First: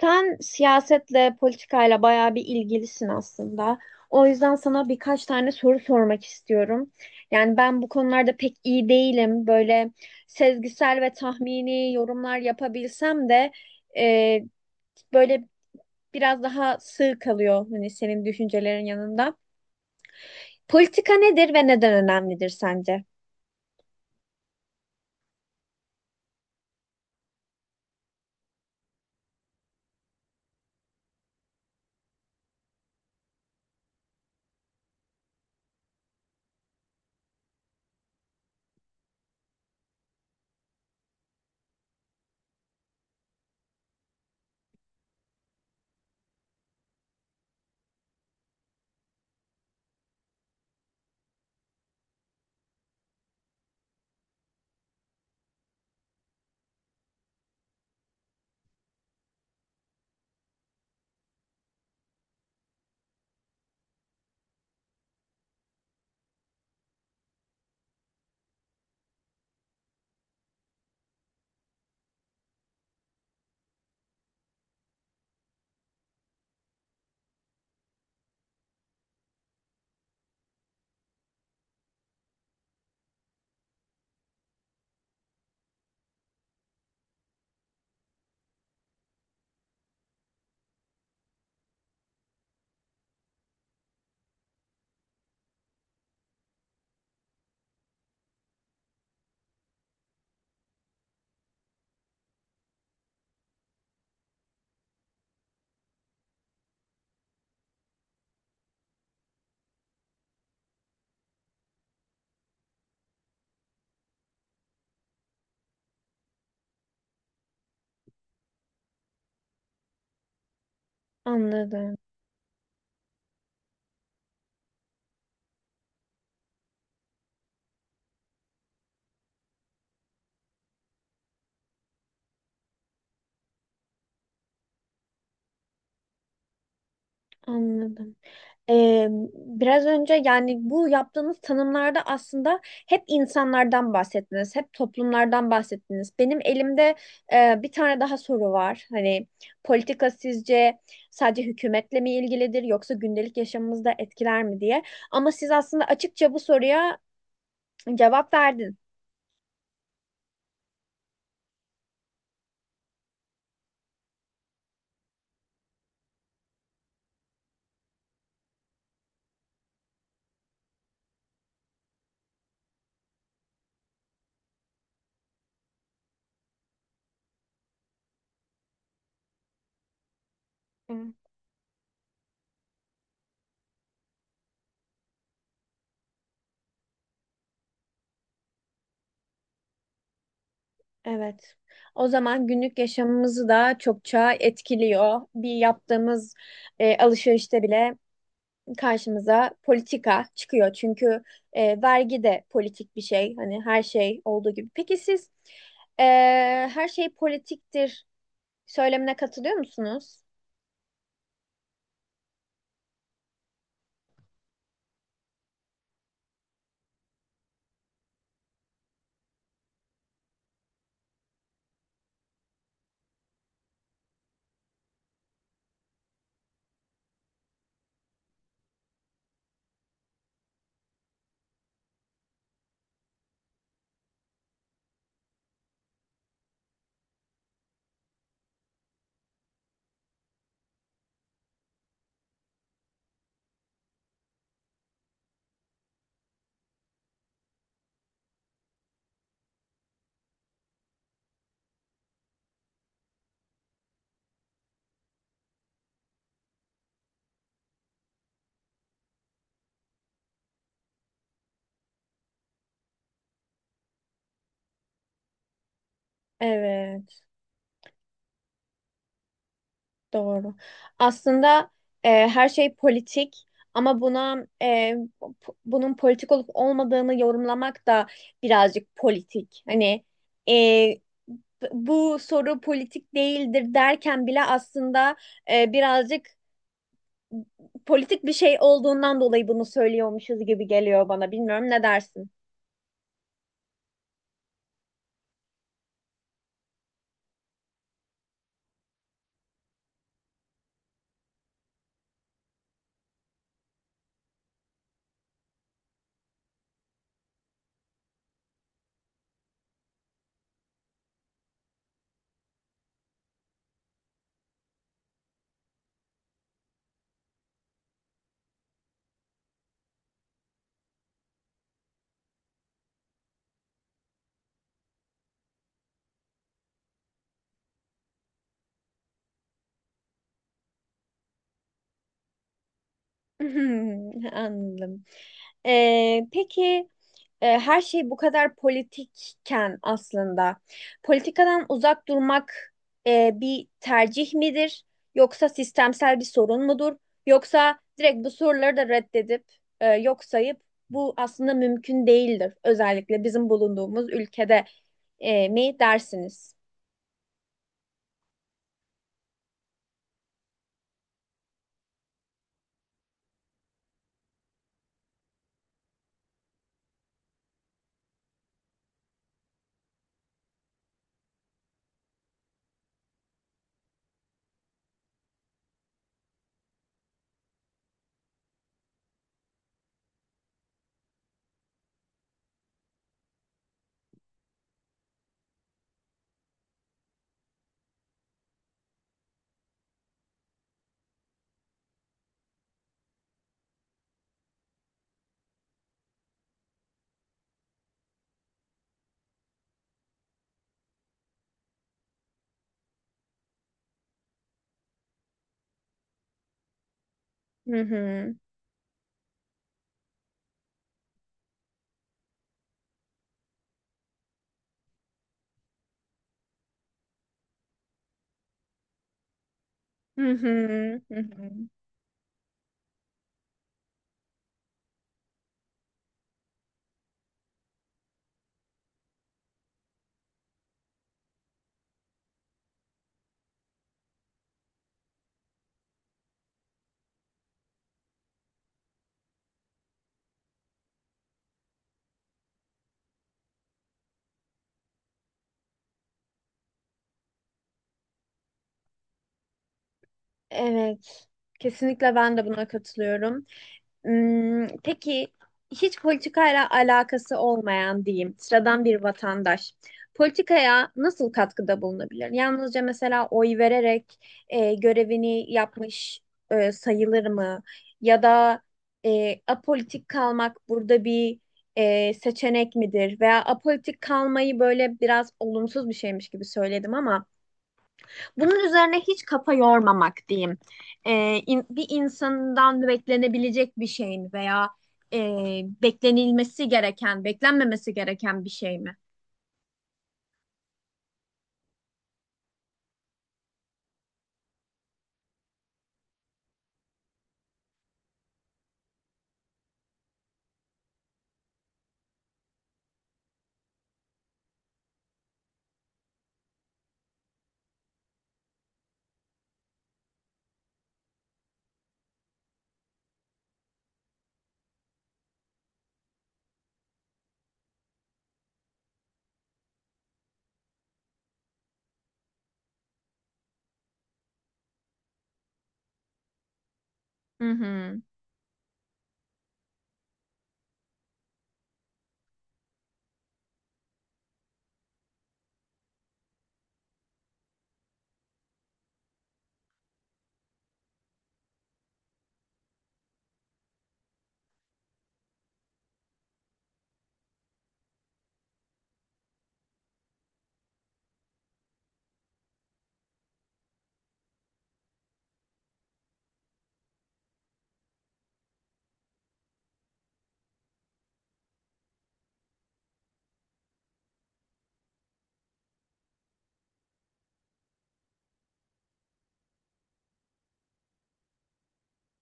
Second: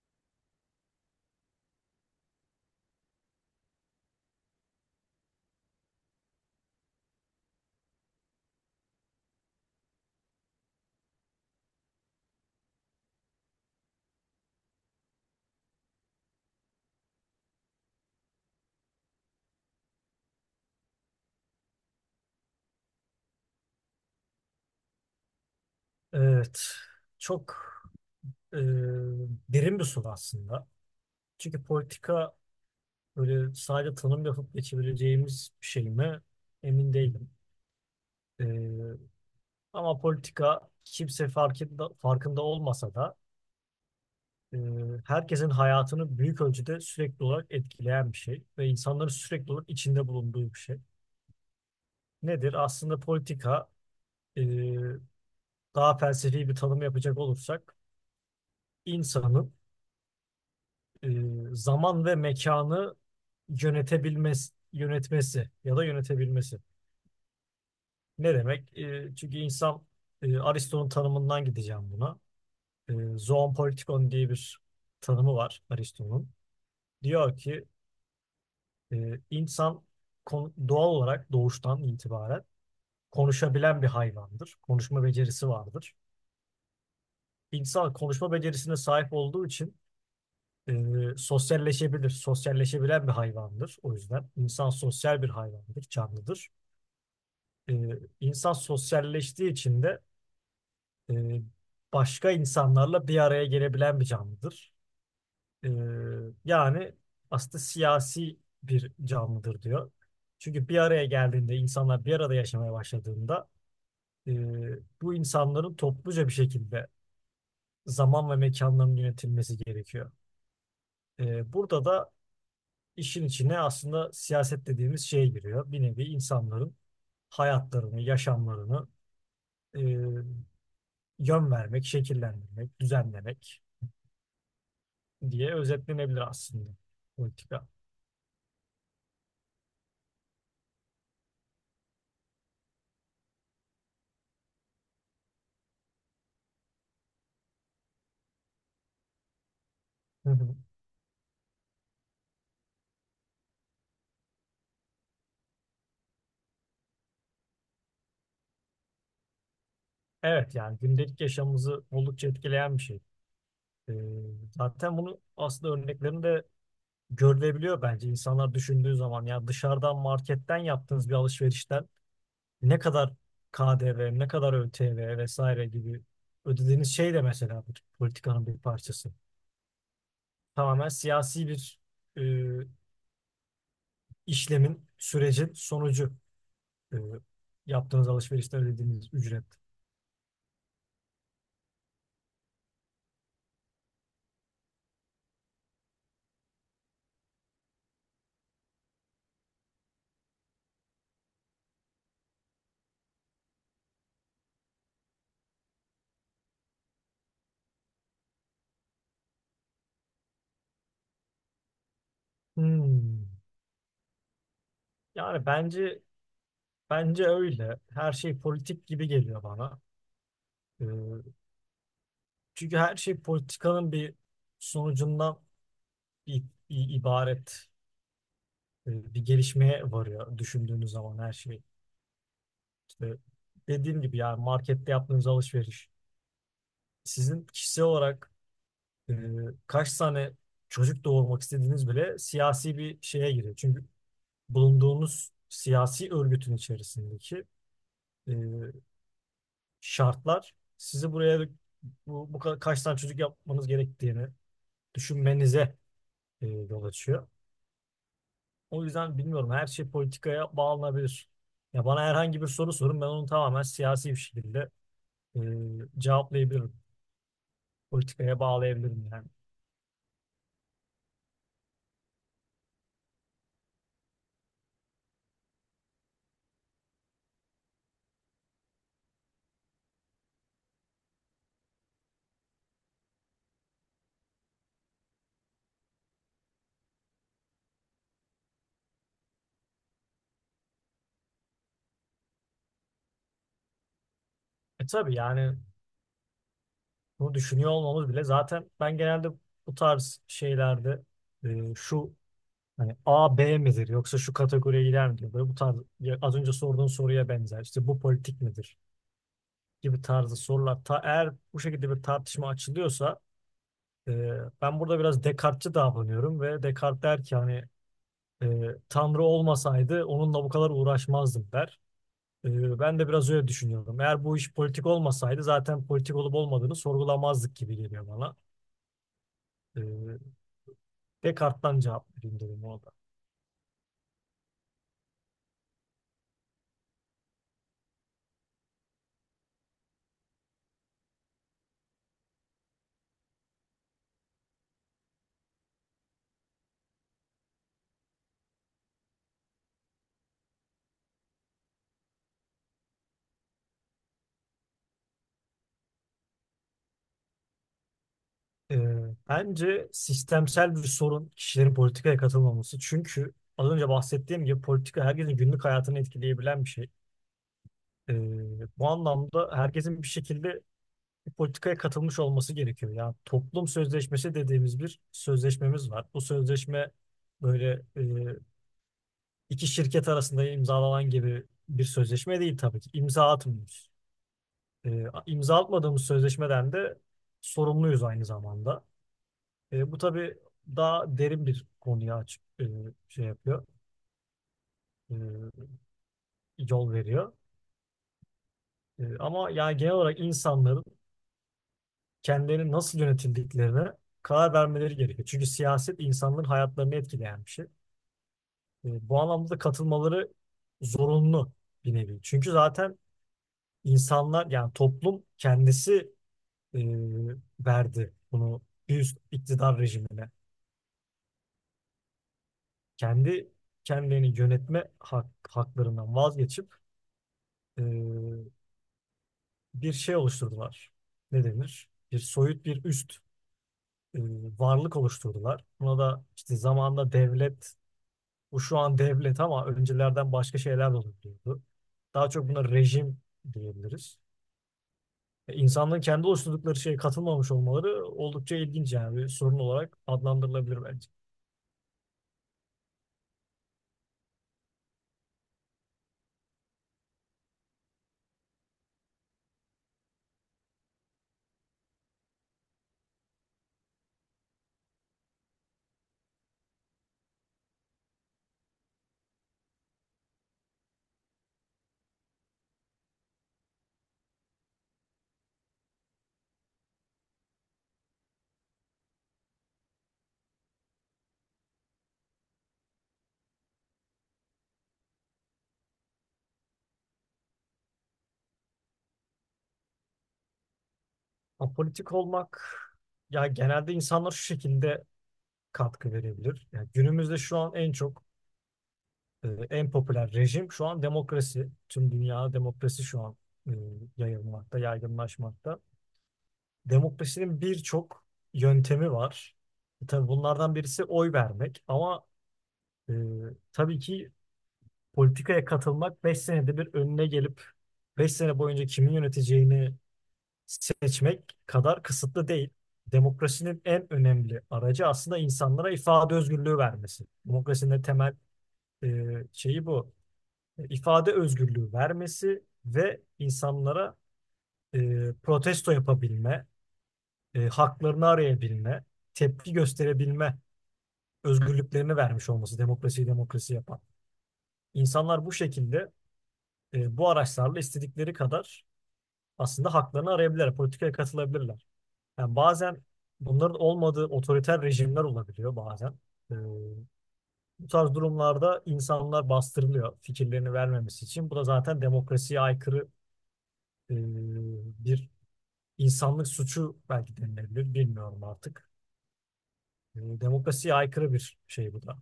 Sen siyasetle, politikayla bayağı bir ilgilisin aslında. O yüzden sana birkaç tane soru sormak istiyorum. Yani ben bu konularda pek iyi değilim. Böyle sezgisel ve tahmini yorumlar yapabilsem de e, böyle biraz daha sığ kalıyor hani senin düşüncelerin yanında. Politika nedir ve neden önemlidir sence? Evet, çok e, derin bir soru aslında. Çünkü politika böyle sadece tanım yapıp geçebileceğimiz bir şey mi? Emin değilim. E, Ama politika kimse farkında, farkında olmasa da e, herkesin hayatını büyük ölçüde sürekli olarak etkileyen bir şey ve insanların sürekli olarak içinde bulunduğu bir şey. Nedir? Aslında politika, e, daha felsefi bir tanım yapacak olursak, insanın e, zaman ve mekanı yönetebilmesi, yönetmesi ya da yönetebilmesi. Ne demek? Çünkü insan, Aristo'nun tanımından gideceğim buna. Zoon politikon diye bir tanımı var Aristo'nun. Diyor ki e, insan doğal olarak doğuştan itibaren konuşabilen bir hayvandır. Konuşma becerisi vardır. İnsan konuşma becerisine sahip olduğu için e, sosyalleşebilir, sosyalleşebilen bir hayvandır. O yüzden insan sosyal bir hayvandır, canlıdır. E, insan sosyalleştiği için de e, başka insanlarla bir araya gelebilen bir canlıdır. E, Yani aslında siyasi bir canlıdır diyor. Çünkü bir araya geldiğinde, insanlar bir arada yaşamaya başladığında, e, bu insanların topluca bir şekilde zaman ve mekanların yönetilmesi gerekiyor. E, burada Anladım, da İşin içine aslında siyaset dediğimiz şeye giriyor. Bir nevi insanların hayatlarını, yaşamlarını e, yön vermek, şekillendirmek, düzenlemek diye özetlenebilir aslında politika. anladım. Ee, Biraz önce yani bu yaptığınız tanımlarda aslında hep insanlardan bahsettiniz, hep toplumlardan bahsettiniz. Benim elimde bir tane daha soru var. Hani politika Hı hı. sizce sadece hükümetle mi ilgilidir yoksa gündelik yaşamımızda etkiler mi diye. Ama siz aslında açıkça bu soruya cevap verdin. Evet, yani gündelik yaşamımızı oldukça etkileyen bir şey. E, Zaten bunu aslında örneklerinde görülebiliyor bence. İnsanlar düşündüğü zaman, ya dışarıdan, marketten yaptığınız bir alışverişten ne kadar KDV, ne kadar ÖTV vesaire gibi ödediğiniz şey de mesela bir politikanın bir parçası. Tamamen Evet. siyasi bir e, işlemin, sürecin sonucu e, yaptığınız alışverişte ödediğiniz ücret. Evet. O zaman günlük yaşamımızı da çokça etkiliyor. Bir yaptığımız alışverişte bile karşımıza politika çıkıyor. Çünkü vergi de politik bir şey. Hani her şey olduğu gibi. Peki siz e, her şey politiktir söylemine katılıyor musunuz? Hmm. Yani bence bence öyle. Her şey politik gibi geliyor bana. E, Çünkü her şey politikanın bir sonucundan i- ibaret, bir gelişmeye varıyor düşündüğünüz zaman her şey. E, Dediğim gibi, yani markette yaptığınız alışveriş. Sizin kişisel olarak e, kaç tane çocuk doğurmak istediğiniz bile siyasi bir şeye giriyor. Çünkü bulunduğunuz siyasi örgütün içerisindeki e, şartlar sizi buraya, bu, bu kaç tane çocuk yapmanız gerektiğini düşünmenize yol açıyor. O yüzden bilmiyorum, her şey politikaya bağlanabilir. Ya bana herhangi bir soru sorun, ben onu tamamen siyasi bir şekilde e, cevaplayabilirim. Evet, Politikaya bağlayabilirim yani. doğru. Aslında her şey politik ama buna bunun politik olup olmadığını yorumlamak da birazcık politik. Hani e, bu soru politik değildir derken bile aslında birazcık politik bir şey olduğundan dolayı bunu söylüyormuşuz gibi geliyor bana. Bilmiyorum ne dersin? E tabii, yani bunu düşünüyor olmamız bile zaten. Ben genelde bu tarz şeylerde, şu, hani A, B midir yoksa şu kategoriye girer mi diyor. Böyle bu tarz, ya az önce sorduğun soruya benzer, işte bu politik midir gibi tarzı sorular. Eğer bu şekilde bir tartışma açılıyorsa, e, ben burada biraz Descartes'çi davranıyorum ve Descartes der ki, hani, e, Tanrı olmasaydı onunla bu kadar uğraşmazdım, der. Ben de biraz öyle düşünüyorum. Eğer bu iş politik olmasaydı, zaten politik olup olmadığını sorgulamazdık gibi geliyor bana. Ee, Descartes'tan cevap vereyim dedim ona da. Anladım. Peki her şey bu kadar politikken aslında politikadan uzak durmak bir tercih midir? Yoksa sistemsel bir sorun mudur? Yoksa direkt bu soruları da reddedip yok sayıp bu aslında mümkün değildir. Özellikle bizim bulunduğumuz ülkede mi dersiniz? Ee, Bence sistemsel bir sorun kişilerin politikaya katılmaması. Çünkü az önce bahsettiğim gibi, politika herkesin günlük hayatını etkileyebilen bir şey. Ee, Bu anlamda herkesin bir şekilde bir politikaya katılmış olması gerekiyor. Yani toplum sözleşmesi dediğimiz bir sözleşmemiz var. Bu sözleşme böyle, iki şirket arasında imzalanan gibi bir sözleşme değil tabii ki. İmza atmıyoruz. E, imza atmadığımız sözleşmeden de sorumluyuz aynı zamanda. E, bu tabii daha derin bir konuya açık, şey yapıyor, e, yol veriyor. Ama yani genel olarak insanların kendilerini nasıl yönetildiklerine karar vermeleri gerekiyor. Çünkü siyaset insanların hayatlarını etkileyen bir şey. Hı hı. Bu anlamda da katılmaları zorunlu, bir nevi. Çünkü zaten insanlar, yani toplum kendisi e, verdi bunu bir üst iktidar Hı rejimine. hı, hı hı. Kendi kendilerini yönetme haklarından vazgeçip e, bir şey oluşturdular. Ne denir? Bir soyut bir üst e, varlık oluşturdular. Buna da işte zamanında devlet, bu şu an devlet, ama öncelerden başka şeyler de olabiliyordu. Daha çok buna rejim diyebiliriz. E, İnsanların kendi oluşturdukları şeye katılmamış olmaları oldukça ilginç, yani bir sorun olarak adlandırılabilir bence. Evet. Kesinlikle ben de buna katılıyorum. Hmm, peki hiç politikayla alakası olmayan diyeyim sıradan bir vatandaş politikaya nasıl katkıda bulunabilir? Yalnızca mesela oy vererek görevini yapmış sayılır mı? Ya da apolitik kalmak burada bir seçenek midir? Veya apolitik kalmayı böyle biraz olumsuz bir şeymiş gibi söyledim ama bunun üzerine hiç kafa yormamak diyeyim. Bir insandan beklenebilecek bir şey mi veya e, beklenilmesi gereken, beklenmemesi gereken bir şey mi? Apolitik olmak, ya genelde insanlar şu şekilde katkı verebilir. Yani günümüzde şu an en çok, en popüler rejim şu an demokrasi. Tüm dünyada demokrasi şu an e, yayılmakta, yaygınlaşmakta. Demokrasinin birçok yöntemi var. Tabii bunlardan birisi oy vermek, ama e, tabii ki politikaya katılmak 5 senede bir önüne gelip 5 sene boyunca kimin yöneteceğini seçmek kadar kısıtlı değil. Demokrasinin en önemli aracı aslında insanlara ifade özgürlüğü vermesi. Hı Demokrasinin de hı, temel e, şeyi bu. E, İfade özgürlüğü vermesi ve insanlara protesto yapabilme, haklarını arayabilme, tepki gösterebilme özgürlüklerini vermiş olması demokrasiyi demokrasi yapan. İnsanlar bu şekilde, bu araçlarla istedikleri kadar aslında haklarını arayabilirler, politikaya katılabilirler. Yani bazen bunların olmadığı otoriter rejimler olabiliyor bazen. Ee, Bu tarz durumlarda insanlar bastırılıyor, fikirlerini vermemesi için. Bu da zaten demokrasiye aykırı, e, bir insanlık suçu belki denilebilir, bilmiyorum artık. E, demokrasiye aykırı bir şey bu da.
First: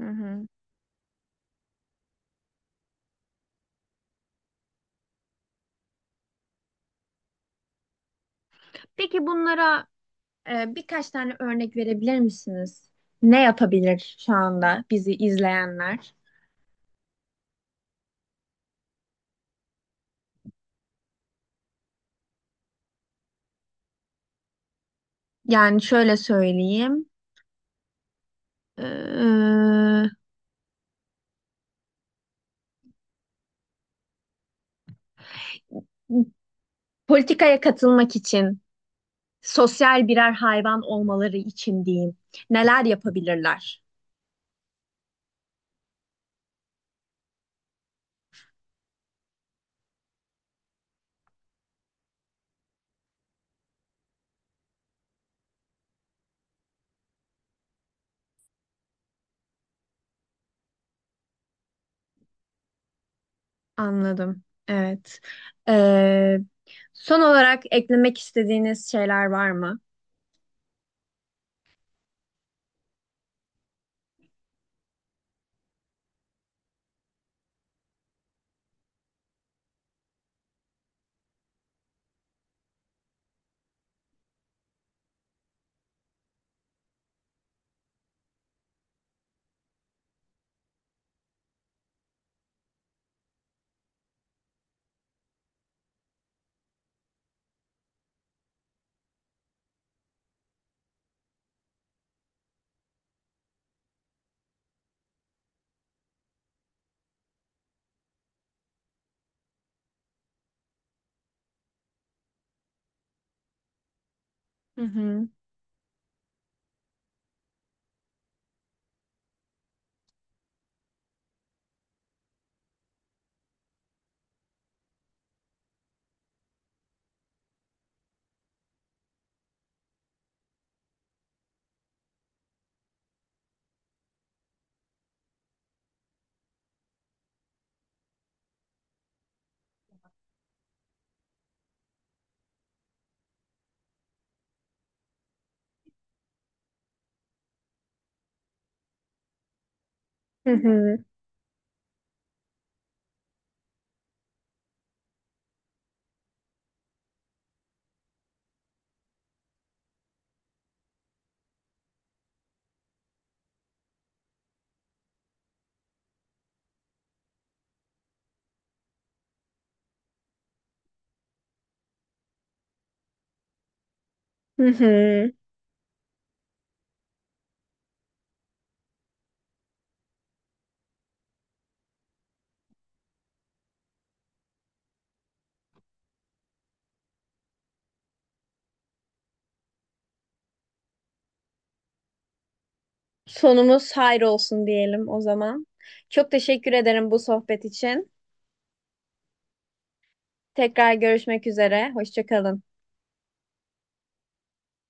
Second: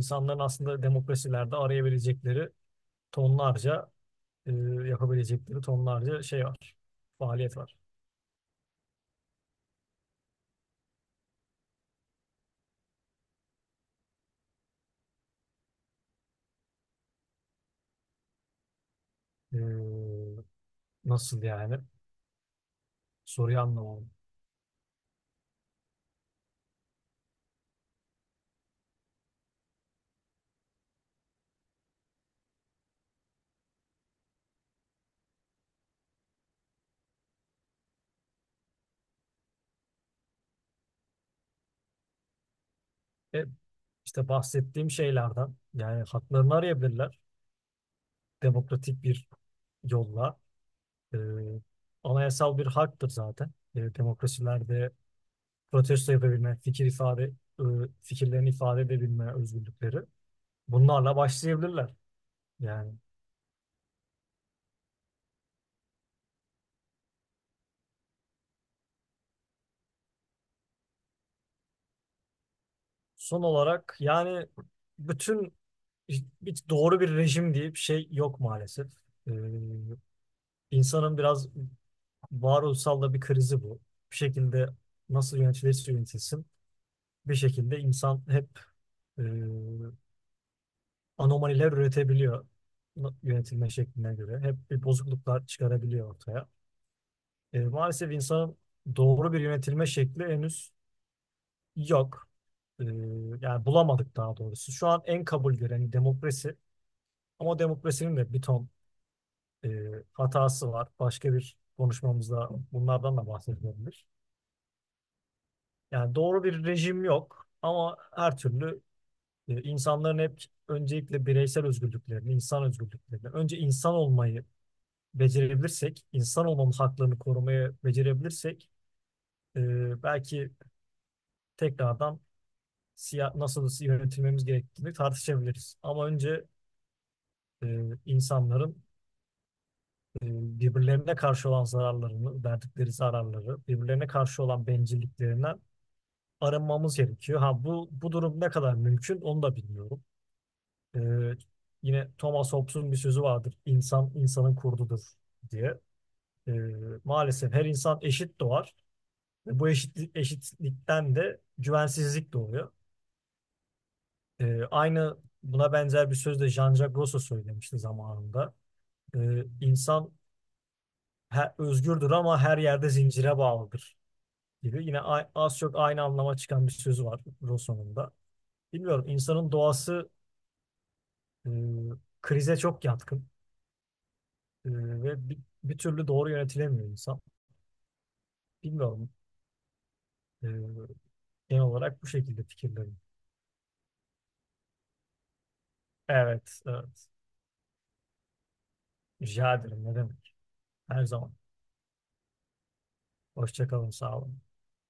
hı hı. aslında demokrasilerde arayabilecekleri tonlarca, e, yapabilecekleri tonlarca şey var, faaliyet var. Peki bunlara birkaç tane örnek verebilir misiniz? Ne yapabilir şu anda bizi izleyenler? E, Nasıl yani? Soruyu anlamadım. Yani şöyle söyleyeyim. Ee, Politikaya katılmak için sosyal birer hayvan olmaları için diyeyim. Neler E, yapabilirler? işte bahsettiğim şeylerden, yani haklarını arayabilirler demokratik bir yolla. E, anayasal bir haktır zaten. E, demokrasilerde protesto yapabilme, fikir ifade, e, fikirlerini ifade edebilme özgürlükleri. Bunlarla başlayabilirler. Yani, Anladım. Evet. Ee, Son olarak eklemek istediğiniz şeyler var mı? son olarak, yani bütün hiç doğru bir rejim diye bir şey yok maalesef. E, insanın biraz varoluşsal da bir krizi bu. Bir şekilde nasıl yönetilirse yönetilsin, bir şekilde insan hep e, anomaliler üretebiliyor yönetilme şekline göre. Hep bir bozukluklar çıkarabiliyor ortaya. E, maalesef insanın doğru bir yönetilme şekli henüz yok. E, Yani bulamadık daha doğrusu. Şu an en kabul gören demokrasi, ama demokrasinin de bir ton e, hatası var. Başka bir konuşmamızda bunlardan da bahsedebiliriz. Hı hı. Yani doğru bir rejim yok, ama her türlü insanların hep öncelikle bireysel özgürlüklerini, insan özgürlüklerini, önce insan olmayı becerebilirsek, insan olmamız haklarını korumayı becerebilirsek, belki tekrardan siya nasıl yönetilmemiz gerektiğini tartışabiliriz. Ama önce e, insanların e, birbirlerine karşı olan zararlarını, verdikleri zararları, birbirlerine karşı olan bencilliklerinden arınmamız gerekiyor. Ha bu durum ne kadar mümkün onu da bilmiyorum. Hı hı. Ee, Yine Thomas Hobbes'un bir sözü vardır. İnsan insanın kurdudur diye. Ee, Maalesef her insan eşit doğar. Ve bu eşitlik, eşitlikten de güvensizlik doğuyor. Aynı, buna benzer bir söz de Jean-Jacques Rousseau söylemişti zamanında. İnsan özgürdür ama her yerde zincire bağlıdır Hı gibi. Yine hı. az çok aynı anlama çıkan bir sözü var Rousseau'nun da. Bilmiyorum, insanın doğası e, krize çok yatkın. E, ve bir türlü doğru yönetilemiyor insan. Bilmiyorum. Ee, Genel olarak bu şekilde fikirlerim. Sonumuz hayır olsun diyelim o zaman. Çok Evet, teşekkür evet. ederim bu sohbet için. Rica ederim. Ne demek? Tekrar Her zaman. görüşmek üzere. Hoşça kalın. Hoşça kalın. Sağ olun.